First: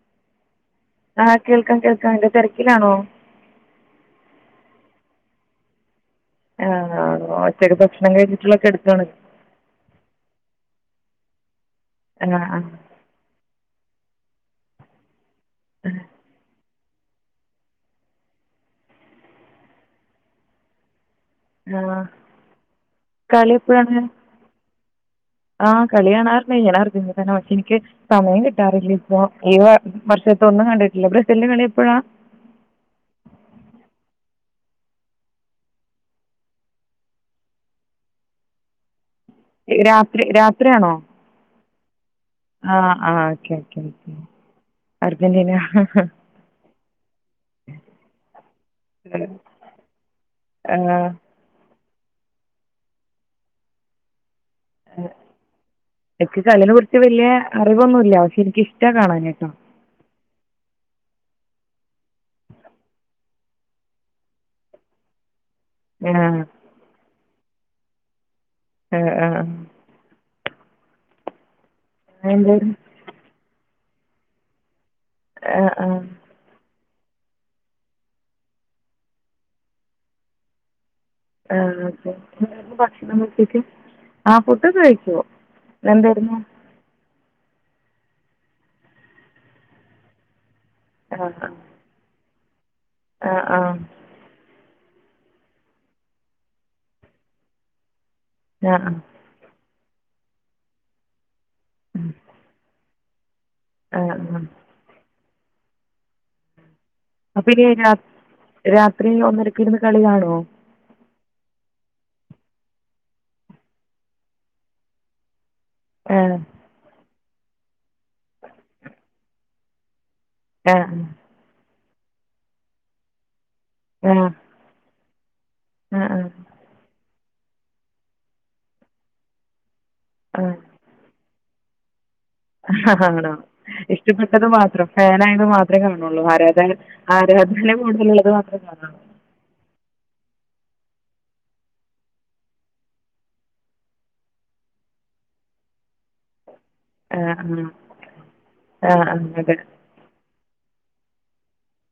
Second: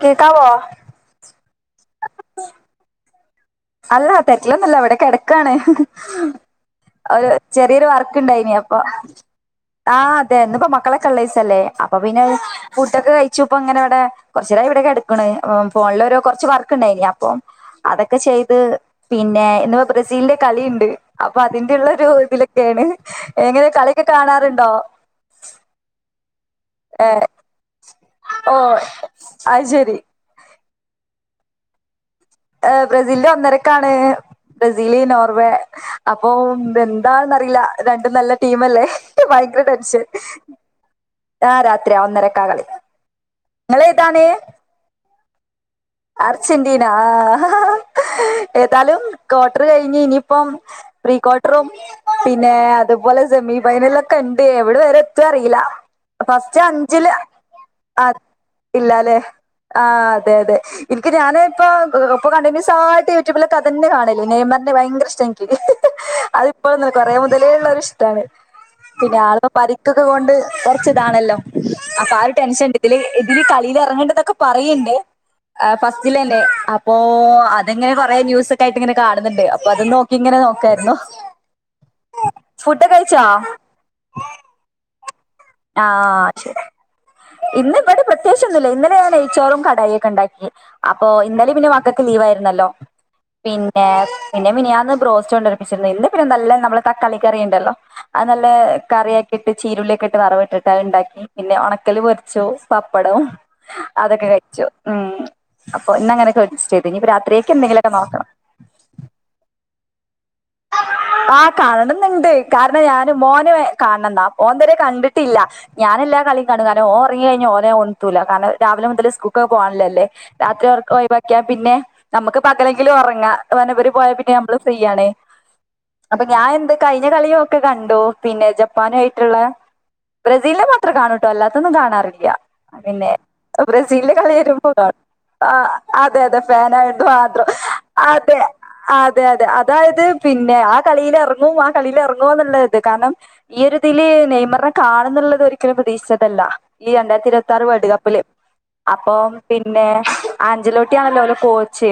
കേക്കാവോ ആഹ് കേൾക്കാം കേൾക്കാം എന്താ തെരക്കിലാണോ? അല്ല തെറ്റിലന്നല്ല ഇവിടെ കിടക്കാണ് ഒരു ഉച്ചയ്ക്ക് ചെറിയൊരു ഭക്ഷണം വർക്ക് ഇണ്ടായിന കഴിച്ചിട്ടുള്ളൊക്കെ അപ്പൊ എടുക്കുകയാണ് ആ അതെ ഇന്നിപ്പോ മക്കളൊക്കെള്ളെ ദിസല്ലേ അപ്പൊ പിന്നെ ആ ആ ഫൂഡ്ഡോക്കെ കയി ച്ചു ഇപ്പ ഇങ്ങനെ ഇവിടെ കൊറച്ച് നേരം ഇവിട കിടക്കണ് ഫോണില് ഓരോ കുറച്ച് വർക്ക് ഉണ്ടായിരുന്നു അപ്പം അതൊക്കെ ചെയ്ത് പിന്നെ ഇന്ന് ബ്രസീലിന്റെ കളിയിണ്ട്. അപ്പൊ ആ അതിന്റെള്ളരു ഇതിലൊക്കെയാണ് കളി എങ്ങനെയ എപ്പോഴാണ് കളിയൊക്കെ കാണാറുണ്ടോ ആ കളികാണാറ് അർജന്റീന എനിക്ക് സമയം ഓ കിട്ടാറില്ല ഇപ്പോ ഈ അത് ശരി വർഷത്തൊന്നും കണ്ടിട്ടില്ല ബ്ര ലിന്റെ കളി എപ്പോഴാ ഏ ബ്രസീലിന്റെ ഒന്നരക്കാണ് ബ്രസീല് നോർവേ അപ്പം എന്താെന്നറിയില്ല രണ്ടും നല്ല ടീമല്ലേ എനിക്ക് ഭയങ്കര ടെൻഷൻ രാത്രി രാത്രിയാണോ ആ രാത്രിയാ ഒന്നരക്കാ കളി ആ ആ ഓക്കെ ഓക്കെ നിങ്ങളേതാണ് അർജന്റീന അർജന്റീന ആ ഏതാലും ക്വാട്ടർ കഴിഞ്ഞ് ഇനിയിപ്പം ആ പ്രീ പിന്നെ അതുപോലെ സെമി ഫൈനലോക്കെയിണ്ട് എവിടെ വേരെ എത്തും അറില്ല എനിക്ക് കളിനെ കുറിച്ച് വലിയ അറിവ് ആ ഒന്നുമില്ല പക്ഷെ എനിക്ക് ഇഷ്ട ഇല്ലാലേ കാണാൻ ട്ടൊ ആ അതെ അതെ ഇനിക്ക് ഞാനേ ഇപ്പോ ഇപ്പൊ കണ്ടിന്യൂസായിട്ട് യൂട്യൂബിലൊക്കെ അതന്നെ കാണല് നെയ്മറിന്റെ ഭയങ്കര ഇഷ്ട എനിക്ക് ആ അതിപ്പോഴന്നല്ലാ കൊറെ മുതലേ ഉള്ള ഇഷ്ടാണ് പിന്നെ ആ ആ [unintelligible] ക്കൊക്കെ കൊണ്ട് കൊറച്ച് ഇതാണല്ലോ അപ്പൊ ആ ഒരു എന്തായാലും ടെൻഷൻണ്ട് ഇതില് ഇതില് കളിയില് ഇറങ്ങണ്ട എന്നൊക്കെ പറയണ്ട് ആ ആ ഫസ്റ്റലെന്നെ അപ്പൊ അതെങ്ങനെ കൊറെ ന്യൂസ് ഒക്കെ ആയിട്ട് ഇങ്ങനെ കാണുന്നുണ്ട് അപ്പൊ അത് നോക്കി ഇങ്ങനെ നോക്കായിന്നു ഏഹ് ഭക്ഷണം കഴിച്ചിട്ട് ആ ഫുഡൊക്കെ കഴിക്കുവോ ആഹ് ശരി ഇന്നിവിടെ പ്രത്യേകിച്ചൊന്നുല്ലാ ഇന്നലെ ഞാൻ നെയ്ച്ചോറും കടായി ഒക്കെ ഇണ്ടാക്കി. അപ്പൊ ആ ഇന്നല പിന്നെ മക്കൾക്ക് ലീവ് ആയിരുന്നല്ലോ ആ ആ ആ ആ പിന്നെ പിന്നെ മിനിയാന്ന് ബ്രോസ്റ്റ് കൊണ്ട്ടുപ്പിച്ചിരുന്നു. ഇന്ന് പിന്നെ നല്ല നമ്മള് തക്കാളി കറി ഇണ്ടല്ലോ അത് നല്ല ആ കറിയാക്കി ഇട്ട് ചീരുള്ളിയൊക്കെ ഇട്ട് വറവ് ഇട്ടിട്ട് അത്ണ്ടാക്കി പിന്നെ ഒണക്കല് ഉം. പൊരിച്ചു പപ്പടവും ആ ആ അതൊക്കെ കയിച്ചു ഉം അപ്പൊ ഇന്നങ്ങനെ അപ്പൊ ഇനി രാ രാത്രി ഒന്നരക്ക് ഇരുന്ന് കളി കാണോ? ആഹ് കാണണുന്നുണ്ട് കാരണം ഞാന് മോന് കാണന്നാ മോൻ ഇതുവരെ കണ്ട് ട്ടില്ല ഞാന് ആ എല്ലാ കളിയും കാണും കാരണം ഓൻ ഫ്രീയായിഞ്ഞു ഓനെ ഒണർത്തുല്ല കാരണം രാവിലെ മുതൽ സ്കൂൾക്ക പോകാൻള്ളല്ലേ രാത്രി ആ ഒറക്കൊഴിവാ ക്ക പിന്നെ നമുക്ക് പകലെങ്കിലും ഉറങ്ങാം വനപുരി പോയാ ആ ആ പിന്നെ നമ്മള് ഫ്രീ ആണേ അപ്പൊ ഞാൻ എന്ത് കഴിഞ്ഞ കളിയുഒക്കെക്കണ്ടു പിന്നെ ജപ്പാനായിട്ടുള്ള ആ ആ ബ്രസീലിനെ മാത്രം കാണൂട്ടോ അല്ലാത്തൊന്നും കാണാറില്ല പിന്നെ ആണോ ബ്രസീലിന്റെ കളി ഇഷ്ടപ്പെട്ടത് മാത്രം വരുമ്പോക്കാണും ഫാനായത് മാത്രമേ അതെ കാണുള്ളൂ അതെ ആരാധന ഫാനയിരു അതുമാത്രം ആരാധന കൂടുതലുള്ളത് അതെ അ മാത്രമേ കാണുള്ളൂ അതെ അതെ അതായത് പിന്നെ ആ കളീല് ഇറങ്ങോ ആ കളീല് ഇറങ്ങോ എന്നുള്ളത്. കാരണം ഈ ഒരിതില് നെയ്മറിനെ കാണുന്നുള്ളത് ഒരിക്കലും പ്രതീക്ഷിച്ചതല്ല ഈ രണ്ടായിരത്തി ഇരുപത്തി ആറ് വേൾഡ് കപ്പില് ആ ആ ആ ആ അപ്പം അതെ പിന്നെ അഞ്ചിലോട്ടിയ ആണല്ലോ അവരെ കോച്ച്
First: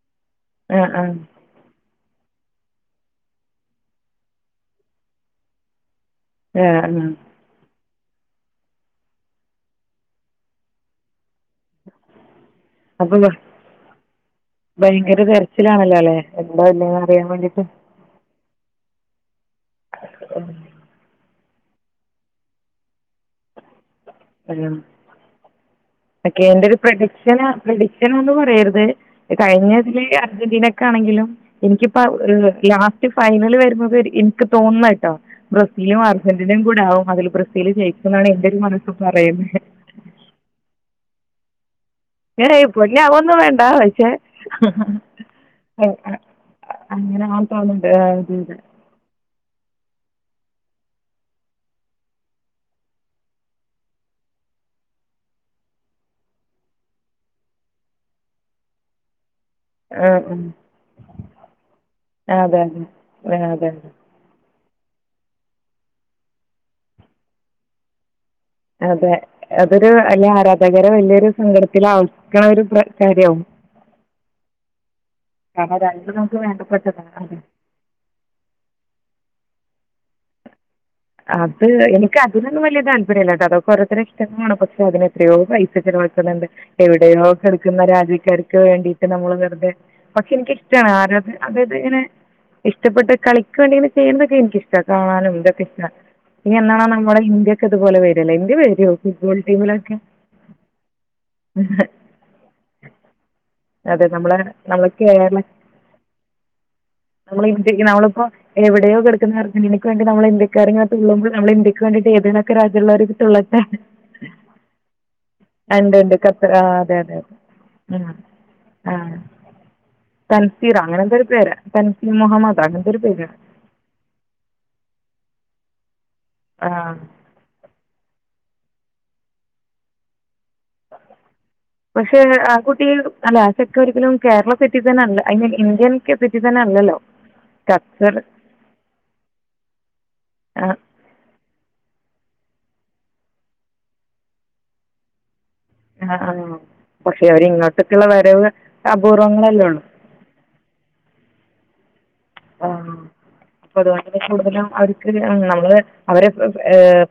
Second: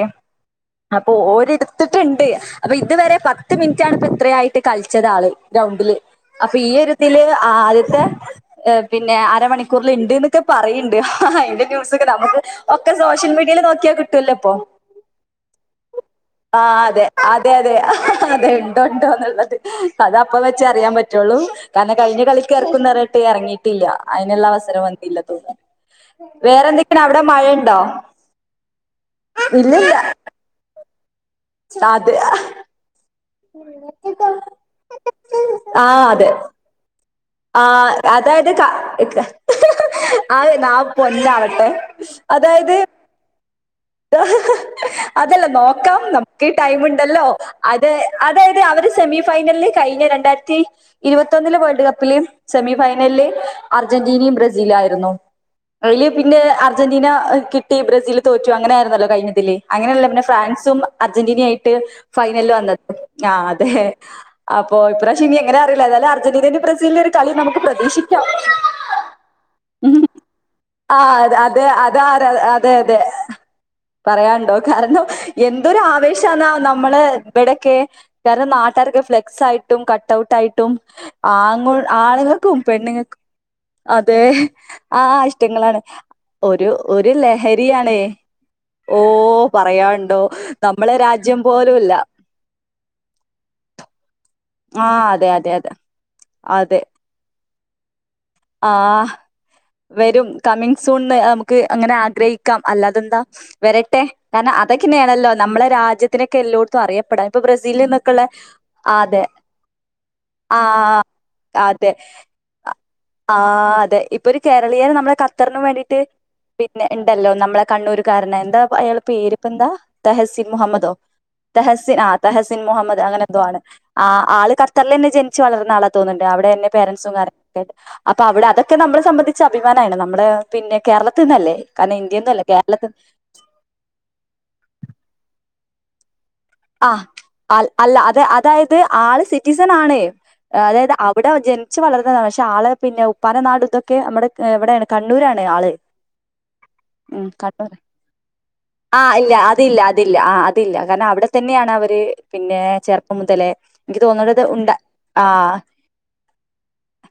ആ ആ അപ്പൊ ഓരിടത്ത് എടുത്തിട്ടുണ്ട് അപ്പൊ ഇതുവരെ പത്ത് മിനിറ്റാണ്പ്പ ഇത്രയായിട്ട് കളിച്ചത് ആള് ഗ്രൗണ്ടില് അപ്പൊ ആ ആ ഈയൊരുതില് ആദ്യത്തെ പിന്നെ അരമണിക്കൂറിൽ ഉണ്ട് എന്നൊക്കെ പറയണ്ട് അതിന്റെ ന്യൂസൊക്കെ നമുക്ക് ഒക്കെ അപ്പോൾ സോഷ്യൽ മീഡിയേല് നോക്കിയാ കിട്ടൂല്ലപ്പൊ ഭയങ്കര തിരച്ചിലാണല്ലോ അല്ലേ ആ എന്താ ഇല്ലയെന്ന് അതെ അറിയാൻ അ അതെ വേണ്ടിയിട്ട് അതെ അതെ ഉണ്ടോ ഉണ്ടോ എന്നുള്ളത് അതാ അപ്പ വെച്ചാ അറിയാൻ പറ്റുള്ളൂ കാരണം കഴിഞ്ഞ കളിക്ക് ഇറക്കുന്നു പറഞ്ഞിട്ട് ഇറങ്ങിയിട്ടില്ല അതിനുള്ള അവസരം വന്നില്ല തോന്നും ഓക്കെ എന്റെ ഒരു പ്രഡിക്ഷന് പ്രഡിക്ഷൻ എന്ന് പറയരുത് ഇല്ലില്ല. കഴിഞ്ഞതില് അർജന്റീനക്കണെങ്കിലും എനിക്കിപ്പ അത് [unintelligible] ഫൈനൽ വരുമ്പോ എനിക്ക് തോന്നുന്നു കേട്ടോ ആ ബ്രസീലും അതെ അർജന്റീനയും കൂടെ ആവും അതിൽ ആ ബ്രസീൽ ജയിക്കും എന്നാണ് എൻ്റെ അതായത് ഒരു കാ മനസ്സിൽ ക പറയുന്നത് ആ നാവ് പൊന്നാവട്ടെ ഏയ് അതായത് പൊന്നെ അതൊന്നും വേണ്ട പക്ഷേ അതല്ല നോക്കാം ന അങ്ങനെ ടൈമണ്ടല്ലോ ആവാൻ അത തോന്നുന്നുണ്ട് അതായത് അവര് സെമി ഫൈനലിൽ കഴിഞ്ഞ രണ്ടായിരത്തി ഇരുപത്തിയൊന്നിലെ വേൾഡ് കപ്പ് [unintelligible] സെമി ഫൈനലില് അർജന്റീനയും ബ്രസീലൂആയിരുന്നു അയില് പിന്നെ അർജന്റീന കിട്ടി ബ്രസീൽ തോറ്റു അങ്ങനെ ആരുന്നല്ലോ കഴിഞ്ഞതില് അങ്ങനെയല്ല പിന്നെ ഫ്രാൻസും അർജന്റീന ആയിട്ട് ഫൈനലില് അതെ അതെ അതെ വന്നത് ആ അതെ അപ്പോ ഇപ്രാശ ഇനിഎങ്ങനെ അറിയില്ലതായാല അർജന്റീനയും ബ്രീലന്റെ ഒരു കളി നമുക്ക് പ്രതീഷി അതെ അതൊരു അല്ലെ ആരാധകരെ ആ വല്യൊരു അത് അത് സങ്കടത്തിലാക്കണ ഒരു കാര്യവും പറയാന്ണ്ടോ കാരണം കാരണം എന്തൊരു രണ്ടും നമുക്ക് ആവേശന്നാ നമ്മളെ വേണ്ടപ്പെട്ടതാണ് അതെ ഇവിടൊക്കെ കാരണം നാട്ടാരൊക്കെ ഫ്ലെക്സ് ആയിട്ടും കട്ട്ഔട്ട് ആയിട്ടും ആ ത് എനിക്ക് അതിനൊന്നും വലിയ താല്പര്യമല്ല കേട്ടോ അതൊക്കെ ഓരോരുത്തരുടെ അതെ. ഇഷ്ടമാണ് പക്ഷെ ആ അതിനെത്രയോ പൈസ ഇഷ്ടങ്ങളാണ്. ചെലവാക്കി കിട്ടന്നുണ്ട് ഒരു ഒരു എവിടെയോ കെടക്കുന്ന ലഹരിയാണേ. രാജ്യക്കാർക്ക് ഓ വേണ്ടിട്ട് നമ്മള് വെറുതെ പറയാനുണ്ടോ? പക്ഷെ എനിക്ക് നമ്മളെ ആരത് രാജ്യം പോലുല്ല. അതായതിങ്ങനെ ഇഷ്ടപ്പെട്ട കളിക്ക് വേണ്ടിയിങ്ങനെ ചെയ്യുന്നൊക്കെ എനിക്കിഷ്ട ആ അതെ കാണാനും അതെ ഇതൊക്കെ അതെ. ഇഷ്ടമാണ് ഇനി അതെ. എന്നാണോ നമ്മുടെ ഇന്ത്യക്ക ഇതുപോലെ വരല്ലോ ഇന്ത്യ വരോ ആഹ് ഫുട്ബോൾ ടീമിലൊക്കെ ക്ക്‌ അങ്ങനെ ആഗ്രഹിക്കാം അല്ലാതെന്താ വരട്ടെ അതെ നമ്മളെ കാരണം നമ്മളെ അതൊങ്ങനെയാണല്ലോ കേരള നമ്മളെ രാജ്യത്ത് ത്തിനൊക്കെ എല്ലോടത്തും അറിയപ്പെടാം ഇപ്പൊ നമ്മൾ ബ്രസീല് ഇന്ത്യക്ക് നിന്നൊക്കെയുള്ള നമ്മളിപ്പോൾ എവിടെയോ അതെ കിടക്കുന്ന അർജന്റീനയ്ക്ക് നമ്മൾ ഇന്ത്യക്കാരിങ്ങനെ ആഹ് തുള്ളുമ്പോ നമ്മളെ ഇന്ത്യക്ക് വേണ്ടി ഏതിനൊക്കെയുള്ള രാജ്യക്കാറ് ആ അതെ ഇപ്പൊ ഒരു കേരളീയര് നമ്മെ ഖത്തറിന് ഉണ്ട് വേണ്ടീട്ട് ഉണ്ട് ഖത്തർ ആ പിന്നെ അതെ അതെ ണ്ടല്ലോ അതെ നമ്മളെ ആ കണ്ണൂർക്കാരനാ എന്താ ആ അയാൾ പേരിപ്പോന്താ തഹസിൻ തൻസീറ മുഹമ്മദോ അങ്ങനെന്തോ ഒരു പേരാണ് തഹസിൻ ആ തൻസീർ തഹസിൻ അങ്ങനത്തെ മുഹമ്മദ്. ഒരു അങ്ങനെ പേരാണ് എന്തോ ആണ് ആള് കർത്തറിൽന്നെ ജനിച്ച് വളർന്ന ആള തോന്ന്ണ്ട് അവിടെന്നെ ആ പേരൻറ്സും കാര്യങ്ങ അപ്പൊ അവിടെ അതൊക്കെ നമ്മളെ സംബന്ധിച്ച അഭിമാന ആണ് നമ്മുടെ പിന്നെ കേരളത്തിൽന്നല്ലേ കാരണം പക്ഷേ ഇന്ത്യന്നല്ലേ ആ കുട്ടി കേരളത്തി അല്ല ആ ഒരിക്കലും കേരള സിറ്റിസണല്ല ഐ മീൻ ഇന്ത്യൻ [unintelligible] ആഹ് അ അല്ല ഖത്തർ അത അതായത് ആള് സിറ്റിസൺ ആണ് ആ അതായത് അവ് ഇവിടെ ജനിച്ചു വളർന്നതാണ് പക്ഷെ ആളെ പിന്നെ ഉപ്പാൻ്റെ നാട് ഇതൊക്കെ നമ്മുടെ എവിടെയാണ് കണ്ണൂരാണ് ആള് ആ ആ പക്ഷെ ഉം കണ്ണൂർ അവരിങ്ങോട്ടൊക്കെള്ള വരവ് അപൂർവ്വങ്ങളല്ലേ ഉള്ളൂ തില്ല ആ അതില്ല കാരണം അവിടെ തന്നെയാണ് അവര് പിന്നെ ആ ചെറുപ്പം മുതലേ അപ്പോൾ നിക്ക് തോന്നണ്ടത് ഉണ്ട ആഹ് അവരൊക്കെ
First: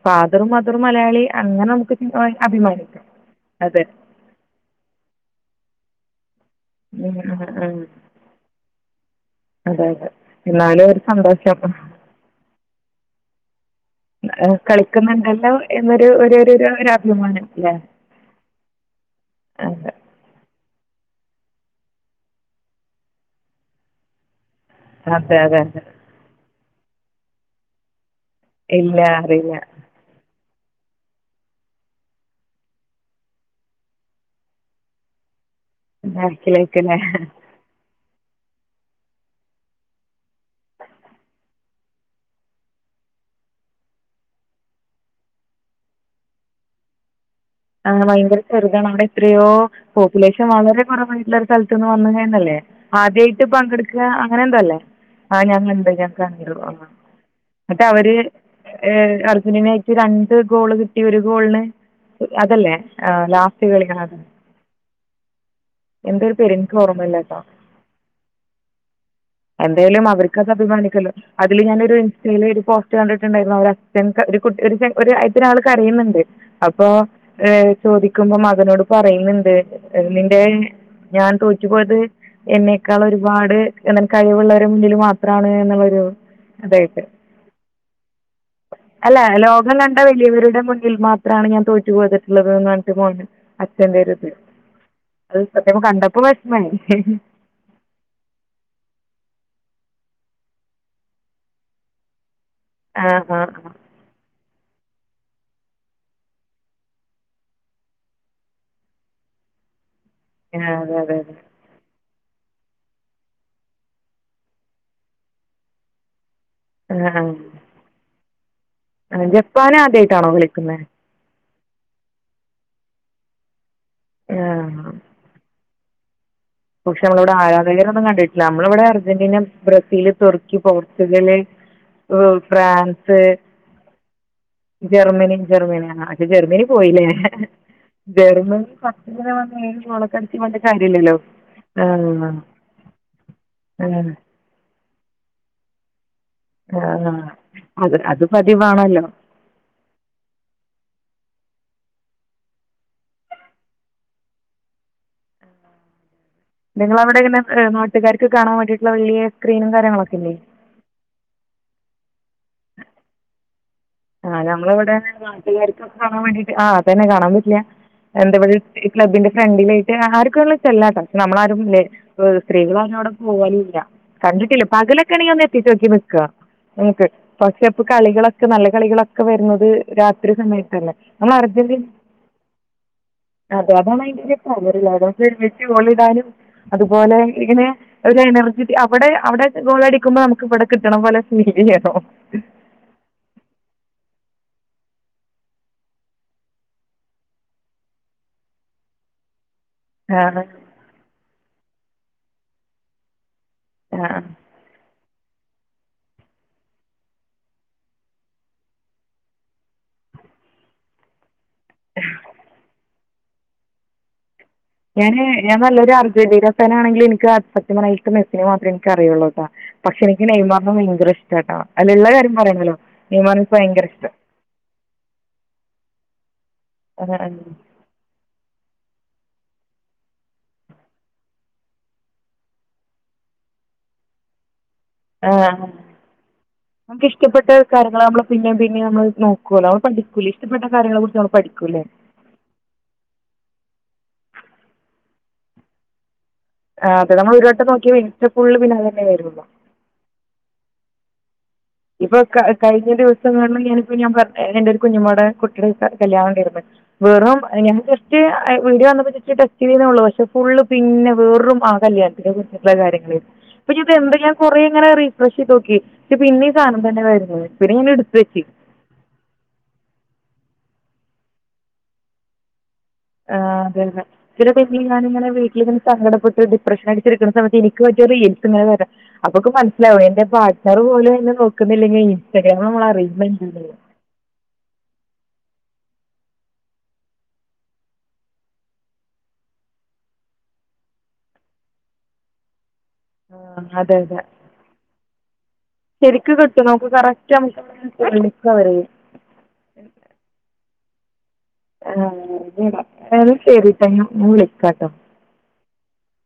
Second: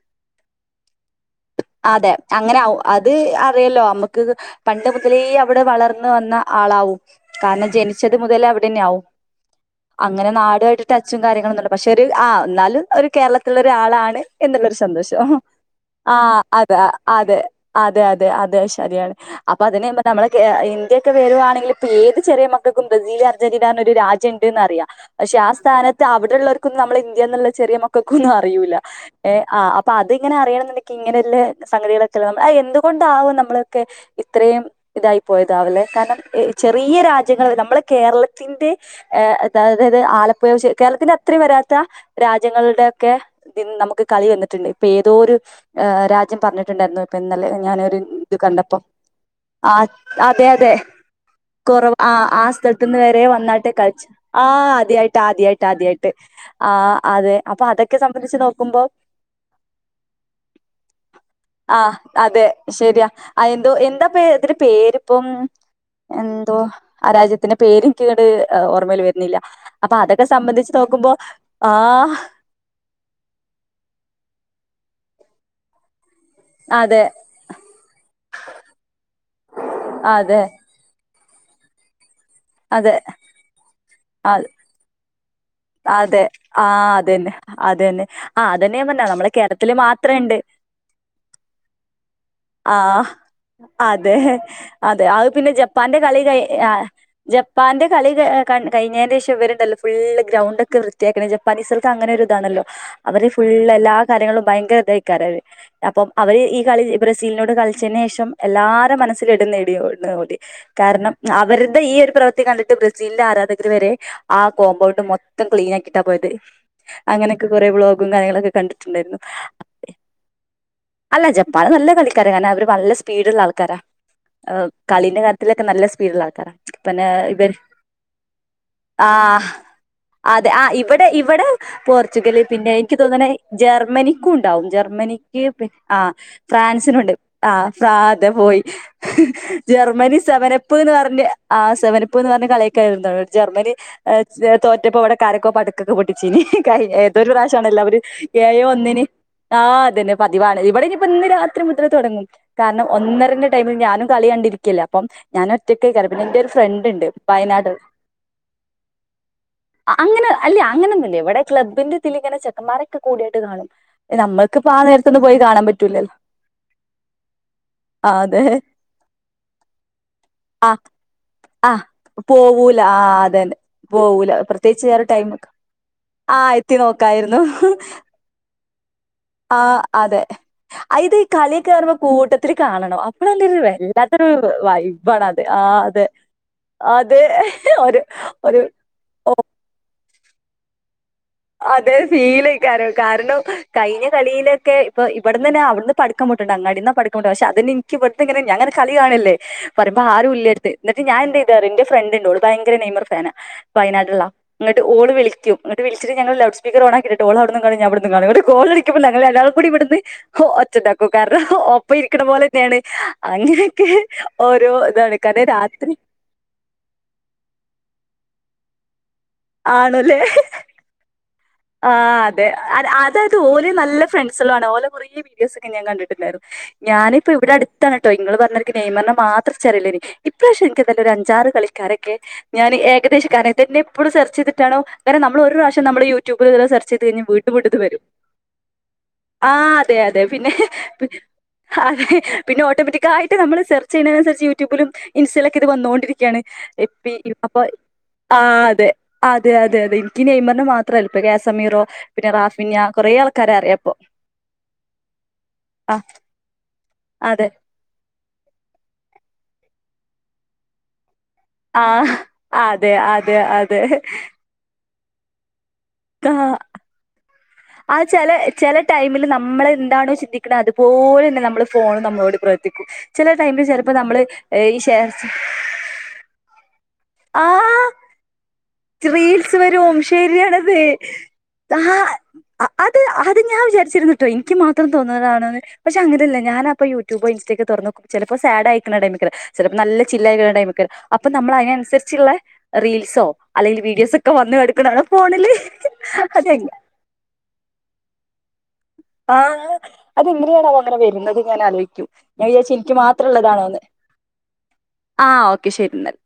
ഫാദറും മദറും മലയാളി അങ്ങനെ നമുക്ക് അതെ അങ്ങനെ ആാവും അഭിമാനിക്കാം അത് അതെ അറിയല്ലോ അമ്മ പണ്ട് മുതലേ അവിടെ വളർന്ന് വന്ന ആളാവും ഉം ഉം കാരണം ഉം. ജനിച്ച ച്ചത് മുതല് അവിടെന്നെ ആവും അതെ അതെ അങ്ങനെ എന്നാലും നാടുമായിട്ട് ഒരു ടച്ചും സന്തോഷം കാര്യങ്ങളൊന്നും ഇല്ല പക്ഷെ ഒരു ആഹ് എന്നാലും ഒരു കേരളത്തി ള്ളരാളാണ് ഏഹ് എന്നുള്ളൊരു സന്തോഷം കളിക്കുന്നുണ്ടല്ലോ എന്നൊരു ആ ഒരു ഒരു ഒരു അത ഒരു അതെ അഭിമാനം അല്ലേ അതെ അതെ അതെ ശരിയാണ് അപ്പൊ അതെ അതിനെന്താക്കി നമ്മളെ ഇന്ത്യയൊക്കെ വരുവാണെങ്കില ഇപ്പോ ഏത് ചെറിയ മക്ക്ക്കും ബ്രസീലും അർജന്റീന ഒരു രാജം ഉണ്ട്ന്ന് അറിയാം അതെ പക്ഷെ ആ അതെ അതെ സ്ഥാനത്ത് അവിടെള്ളവർക്കൊന്നും നമ്മൾ ഇന്ത്യ എന്നുള്ള ചെറിയ മക്കക്കൊന്നും അറിയുല്ല ഇല്ല ഏ അറിയില്ല ആ അപ്പ അതിങ്ങനെ അറിയണമെന്നുണ്ടെങ്കിലു ഇങ്ങനെ ലെ സംഗതികളൊക്കെള്ള നമ്മ എന്തുകൊണ്ടാവും നമ്മളൊക്കെ ഇത്രയും ഇതായി പോയതാവല്ലെ കാരണം ബാക്കിലേക്ക് ചെറിയ അല്ലേ രാജ്യങ്ങള് നമ്മുടെ കേരളത്തിന്റെ ഏ അതായത് ആലപ്പുഴ കേരളത്തിന്റെ അത്രയും വരാത്ത രാജ്യങ്ങളുടൊക്കെ ഇന്ന് നമുക്ക് കളി വന്നിട്ടുണ്ട് ഇപ്പൊ ഏതോ ഒരു രാജ്യം പറഞ്ഞിട്ടുണ്ടായിരുന്നു ഇപ്പൊ ഇന്നലെ അ ഞാനൊരു ഇത് ഭയങ്കര കണ്ടപ്പോ ചെറുതാണ് അവിടെ എത്രയോ ആ അതെ പോപ്പുലേഷൻ അതെ വളരെ കുറവായിട്ടുള്ള ഒരു സ്ഥലത്തു നിന്ന് കുറവ് വന്നു ആ ആ സ്ഥലത്തുന്ന് [unintelligible] വരെ ആദ്യായിട്ട് വന്നാട്ടെ പങ്കെടുക്കുക കളിച്ചു ആ അങ്ങനെന്തോല്ലേ? ആദ്യായിട്ട് ആ ആദ്യായിട്ട് ഞങ്ങണ്ട്‌ ആദ്യായിട്ട് ഞാൻ കണ്ട്. ആ അതെ അപ്പൊ മറ്റെ അതൊക്കെ അവര് സംബന്ധിച്ച് നോക്കുമ്പോ അർജന്റീനക്ക് രണ്ട് ഗോള് കിട്ടി ഒരു ഗോളിന് ആ അതെ അതല്ലേ ശര്യ എന്തോ ലാസ്റ്റ് കളി എന്താ അത് പേ അതിന്റെ പേരിപ്പം എന്തൊരു പേര് എന്തോ എനിക്ക് ആ ഓർമ്മയില്ല കേട്ടോ രാജ്യത്തിന്റെ പേര് എനിക്കിങ്ങട് ഓ ഓർമ്മേല് വരുന്നില്ല. അപ്പൊ അതൊക്കെ ഇക്കത് സംബന്ധിച്ച് അഭിമാനിക്കല്ലോ നോക്കുമ്പോ അതില് ആ ഞാനൊരു ഇൻസ്റ്റേല് ഒരു പോ കണ്ടിട്ട്ണ്ടായിരുന്നോ ഒരഛൻ ഒര് കു ഒരു ഒര് അയ്തൊരാള് കരയ്ന്ന്ണ്ട് അതെ എ ചോദിക്കുമ്പോ മകനോട് പാരായിന്ന്ണ്ട് നിന്റെ അതെ ഞാൻ തോറ്റു പോയത് അതെ എന്നെക്കാള് ഒരുപാട് എന്താണ് അ കഴിവുള്ളോരെ മുമ്പില് മാത്രാണ് അതെ ആഹാ അതന്നെ അതന്നെ ആഹാ അതന്നെ അതന്നെ ഞാ പറഞ്ഞെ നമ്മളെ കേരളത്തില് മാത്രെണ്ട് തിൽമാത്രാണ് ഞാൻ തോറ്റ് ആഹ് [unintelligible] [unintelligible] അതെ അച്ഛന്റെരുത് അതെ അത് പിന്നെ പെട്ടെന്ന് കണ്ടപ്പൊ വെഷമായി ഹേ ഇപ്പാന്റെ കളി കയ്ഞ്ഞേന്റേഷം ഇവര്ണ്ടല്ലോ ഫുള്ള് ഗ്രൗണ്ടൊക്കെ വൃത്തിയാക്ക്ണ ജപ്പാനീസേൾക്കങ്ങനൊരു ഇതാണല്ലോ ആ അവര് ആ ആ. ഫുള്ള് എല്ലാ കാര്യങ്ങളും ഭയങ്കര ഇതായിക്കാരത്‌ അപ്പം അവര് ഈ കളി ബ്രസീലിനോട് കളിച്ചതിന് ശേഷം എല്ലാരെ മനസ്സില് ഇടം നേടിയോ ഓല് ആ, അതെ കാരണം അതെ അതെ അവരദ് ഈ ഒരു പ്രവൃത്തി കണ്ടിട്ട് ബ്രസീൽന്റെ ആരാധകര് വരെ ആ കോമ്പൗണ്ട് മൊത് മൊത്തം ക്ലീനാക്കിട്ടാ പോയത് അങ്ങനെയൊക്കെ കൊറെ വ്ലോഗും കാര്യങ്ങളൊക്കെ കണ്ടു ആഹ് ജപ്പാനേ ആദ്യയിട്ടാണോ കളിക്കുന്നെ? അല്ല ജപ്പാന് നല്ല കളിക്കാര കാരണം അവര് നല്ല സ്പീഡ്ള്ള ആൾക്കാരാ കളിന്റെ കാര്യ തിലൊക്കെ നല്ല സ്പീഡുള്ള ആൾക്കാരാ പക്ഷെ പിന്നെ നമ്മളെവിടെ ഇവർ ആരാധകരൊന്നും കണ്ടിട്ടില്ല നമ്മളെ ഇവിടെ അർജന്റീന ആഹ് ബ്രസീല് അതെ ആ ഇവിടെ ഇവിടെ പോർച്ചുഗല് പിന്നെ എനിക്ക് ഫ്രാൻസ് തോന്നണ ജർമ്മനി ഉണ്ടാവും ജർമ്മനി ജർമ്മനിക്ക് പിന്നെ ജർമ്മനി ആ ആഹ് പക്ഷെ ജർമ്മനി പോയില്ലേ ഫ്രാൻസിനുണ്ട് ആഹ് ഫ്രാത പോയി ജർമ്മനി ഫസ്റ്റിങ്ങനെ വന്ന് ഏഴ് ഗോളൊക്കെ ജർമ്മനി അടിച്ച് പറഞ്ഞിട്ട് സെവെനപ്പ്ന്ന് കാര്യമില്ലല്ലോ പറഞ്ഞ ആഹ് ആ സെവനപ്പ്ന്ന് പറ്ഞ്ഞ് കളിയാക്കാർന്നു ജർമ്മനി ആ എഹ് തോറ്റപ്പോ ഇവടൊകാരൊക്കോ പട് ടക്കൊക്കെ പൊട്ടിച്ചിനി. ആ ഏതൊരു പ്രാശ്യാണല്ലോ, അത് അവര് അത് ഏയെ ഒന്നിന് പതിവാണല്ലോ ആഹ് അതന്നെ പതിവാണ് ഇവടെഞ്ഞ്പ്പൊ ഇന്ന് രാത്രി മുതലെ തൊടങ്ങും കാരണം ഒന്നരന്റെ ടൈമില് ഞാനും കളി കണ്ടിരിക്കല്ലേ അപ്പം ഞാനൊറ്റക്കെക്കാരം പിന്നെ ന്റൊരു ഫ്രണ്ട് ഇണ്ട് ബയനാട് ട്ടുകാർക്ക് കാണാൻ വേണ്ടിയിട്ട്ള്ള [unintelligible] അങ്ങനെ അല്ല അങ്ങനൊന്നൂല്ല ഇവിടെ ക്ലബ്ബിന്റെ ഇതിലിങ്ങനെ ചെക്കന്മാരൊക്കെ കൂടിയിട്ട് കാണും ആ നമ്മൾക്കിപ്പ നമ്മളെവിടെ നേരത്തൊന്നും പോയി കാണാൻ നാട്ടാര്ക്കൊക്കെ പറ്റൂലല്ലോ കാണാൻ വേണ്ടീട്ട് ആ അതന്നെ കാണാൻ പറ്റില്ല ആ എന്താ അതെ ഇവടൊരു ക്ലബ്ബിന്റെ ഫ്രണ്ടിലേയിട്ട് ആര്ക്ക് വേണ്ടെങ്കിലും ആ ചെല്ലാട്ടോ പഷേ ആ നമ്മളാരുംല്ലേ പ്പ് സ്ത്രീകൾ പോവൂല ഒന്നും ആ ഇവിടെ അതന്നെ പോവലില്ല പോവൂല കണ്ടിട്ടില്ല പ്രത്യേകിച്ച് വേറെ പകലൊക്കെണെങ്കി ഒന്ന് ടൈമൊക്കെ എത്തിച്ചോക്കി നിക്കാ ആ എത്തി നമുക്ക് നോക്കായിരുന്നു പക്ഷെയിപ്പോ കളികളൊക്കെ നല്ല കളികളൊക്കെ ആ വെരുന്നത് അതെ രാത്രി സമയത്തല്ലേ? ആ, ഇത് ഈ നമ്മള് കളിയൊക്കെ അര്ജന്റീന കാണുമ്പോ കൂട്ടത്തില് കാണണം അപ്പഴല്ലേ ഒരു അതെ വല്ലാത്തൊരു അതാണയ്ന്റൊരു പവറ് [unintelligible] വൈബാണ് അത് ആ ഒരുമിച്ച് അതെ ഓളിടാനും അതുപോലെ അതെ ഇങ്ങനെ ഒരു അഒരു ഒരു എനർജി അവിടെ അവിടെ ഗോളടിക്കുമ്പോ നമുക്ക് വടെ കിട്ട്ണ പോലെ [unintelligible] അതെ സീന് കാര കാരണം കയ്ഞ്ഞ കളിലൊക്കെ ഇപ്പൊ ഇവ്ട്ന്നെന്നെ അവിടുന്ന് പഠക്കംപൊട്ടുണ്ട് അങ്ങാടിന്നാ പടക്കം പൊട്ട പക്ഷെ അതെന്നെ ഇൻ ക്കിപെടുത്തങ്ങനെ ഞാ ഇങ്ങനെ കളി കാണല്ലേ പറിമ്പോ ആ ആരുല്ല്യട്ത്ത് ഇന്നട്ട് ഞാനെന്തെയ്തറിയോ ഇന്റെ ഫ്രണ്ട്ണ്ട് ഓള് ഭയങ്കര നെയ്മർ ഫെനാ ആ വയനാട്ള്ളാ ഇങ്ങട്ട് ഓള് വിളിക്കും ങ്ങട്ട് വിളി ഇച്ചിരി ഞങ്ങള് ലൗഡ്സ്പീക്കർ ഓണാക്കീട്ടിട്ട് ഓള് അവിട്ന്നും കാണും ഞാ ഇവിട്ന്നും കാണും അവിടെ ഗോൾ അടിക്കുമ്പോൾ ഞങ്ങൾ രണ്ടാളും കൂടി ഇവിടുന്ന് ഒച്ചണ്ടാക്കോ കറ ഒപ്പ ഇരിക്കണ പോലെന്നെയാണ് അങ്ങനെയൊക്കെ ഓരോ ഇതാണ് കാരണം രാത്രി [unintelligible] ഇന്ക് സത്യം പറഞ്ഞ മെസിനെ മാത്രെ ഇൻക്ക് അറിയുള്ളൂട്ടോ പക്ഷെ ആണല്ലേ ഇന്ക് നെയ്മ സിന്‌മ ഭയങ്കരെശ്ട്ടാട്ടോ ആഹ് അതെ അ അതാത് ഓല് ഭയങ്കര നല്ല ഫ്രണ്ട്സേളാണ് ഓലെ കൊറേ വീഡിയോസൊക്കെ ഞാൻ കണ്ടിട്ടിണ്ടായിരുന്നു. ഞാനിപ്പ ഇഷ്ടമാണ് ഇവിടടു ആണ് ട്ടോ ഇങ്ങള് പറഞ്ഞനിക്ക് നെയ്മറിനെ മാത്രം ഇച്ചറീലേന്ന് ഇപ്രാശ്യം ഇൻകെന്തായാലും ഒരഞ്ചാറ് കളികാരൊക്കെ ഞാന്, ഏകദേശം കററ്റെന്നെ, എപ്പോഴും സെർച്ച് ചെയ്തിട്ടാനും. കാരണം ആ നമ്മള് ഒരുപ്രാശ്യം നമ്മള് യീ യൂട്യൂബ് ഇത സെർച്ച് ചെയ്ത നമുക്ക് കഴിഞ ഇഷ്ടപ്പെട്ട വീണ്ടും വീണ്ടു ഇത് കാര്യങ്ങൾ വരും നമ്മൾ പിന്നെയും പിന്നെയും നമ്മൾ നോക്കുമല്ലോ ആഹ് നമ്മൾ അതെ അതെ പഠിക്കില്ലേ പിന്നെ ഇഷ്ടപ്പെട്ട കാര്യങ്ങളെക്കുറിച്ച് നമ്മൾ പഠിക്കില്ലേ ആഹ് അതെ പിന്നെ ഓട്ടോമാറ്റിക്കായിട്ട് നമ്മള് സെർച്ച് ചെയ്യ്ണെനനുസരിച്ച് യൂട്യൂബിലും ഇൻസ്റ്റയിലൊക്കെ ഇത് വന്നോണ്ടരിക്കാണ് ആ എപ് അതെ നമ്മൾ ഒരു അപ്പൊ വട്ടം നോക്കിയാൽ പിന്നെ ഫുള്ള് ആഹ് പിന്നെ അത് അതെ തന്നെ വരുമല്ലോ അതെ അതെ അതെ ഈ നെയ്മർന് മാത്രല്ല ഇപ്പ ഗ്യാസമീറോ ഇപ്പൊ ക കഴിഞ്ഞ ദിവസങ്ങൾല് എനിക്കുഞപർത്തേ എന്റൊരു കുഞ്ഞുമ്മോടെ കുട്ടിടെ ക ആഹ് കല്യാണം ഇണ്ടേര്ന്ന്. വെറും അതെ ഞങ്ങള് ജസ്റ്റ് വീഡിയോ വന്നപ്പോ ജസ്റ്റ്‌ ടെസ്റ്റ് ചെയ്തുന്നുള്ളൂ പക്ഷെ ഫുള്ള് പിന്നെ വെറും ആഹ് കല്യാണത്തിന്റെ കുറിച്ച്ട്ട്ള്ള അതെ കാര്യങ്ങളെ അതെ അതെ [inaudible] കൊറേങ്ങനെ റീഫ്രഷ് ചെയ്തോക്കി പക്ഷെ പിന്നിം ഈ ആഹ് സാനം തന്നെ വരുന്നത് പിന്നെ ഞാന് ഇടുത്ത് വെച്ച് ഈ ടൈമില് നമ്മളെന്താണോ ചിന്തിക്ണേ അതുപോൽന്നെ നമ്മളെ ഫോണും നമ്മളോട് പ്രവർത്തിക്കും ചില ആ ടൈമില് ചെലപ്പോ അതന്നെ നമ്മള് പിന്നെ ഏ, ഈ [unintelligible] ഷെയർ ഞാനിങ്ങനെ ചെ വീട്ടിലിര്ന്ന് സങ്കടപ്പെട്ട് പ്രശ്നട്ച്ചിരിക്ക്ണ സമയത്ത് ഇനിക്ക് ആഹ് പറ്റിയ റീൽസ്ങ്ങെനെ വെരാ അപ്പൊക്ക് റീൽസ് വരും മനസ്സിലാവും എന്റെ ശരിയാണത് പാട്ട്നെർ പോലും എന്നെ ആ നോക്കുന്നില്ലെങ്കിൽ ഇൻസ്റ്റാഗ്രാം അമ്മളെ അറേജ്മെന്റ് ഇണ്ടല്ലോ. ട്ടോ എനിക്ക് മാത്രം തോന്ന്ണതാണെന്ന് പക്ഷെ അങ്ങനല്ല ഞാനപ്പ യൂട്യൂബോ ഇൻസ്റ്റക്ക തൊറന്ന ചെലപ്പോ സാടായിക്ക്ണ ടൈമേകാ ചിലപ്പോ നല്ല ചില്ലായിക്കണ്ട ടൈമാക്കാരം അപ്പൊ നമ്മൾ അതിനനുസരിച്ചുള്ള റീൽ ൽസൊ ആ, അല്ലെങ്കില് അതെ അതെ വീഡിയോസൊക്കെ വന്ന്കെട്ക്ക്ണിണാ ഫോണില് ശരിക്ക് അതെ കിട്ടും നമുക്ക് കറക്റ്റ് നമുക്ക് [unintelligible] ആഹ് അതെന്തിരാണാവോ അങ്ങനെ വരുന്നത് ഞാൻ ആലോയ്ക്കും ഞാൻ വിചാരിച്ച് എനിക്ക് മാത്രം ശരി ഉള്ളതാണോന്ന് ട്ടോ ഞാൻ ഞാൻ വിളിക്കാം കേട്ടോ ആഹ് ഓക്കെ ശരി ന്നാൽ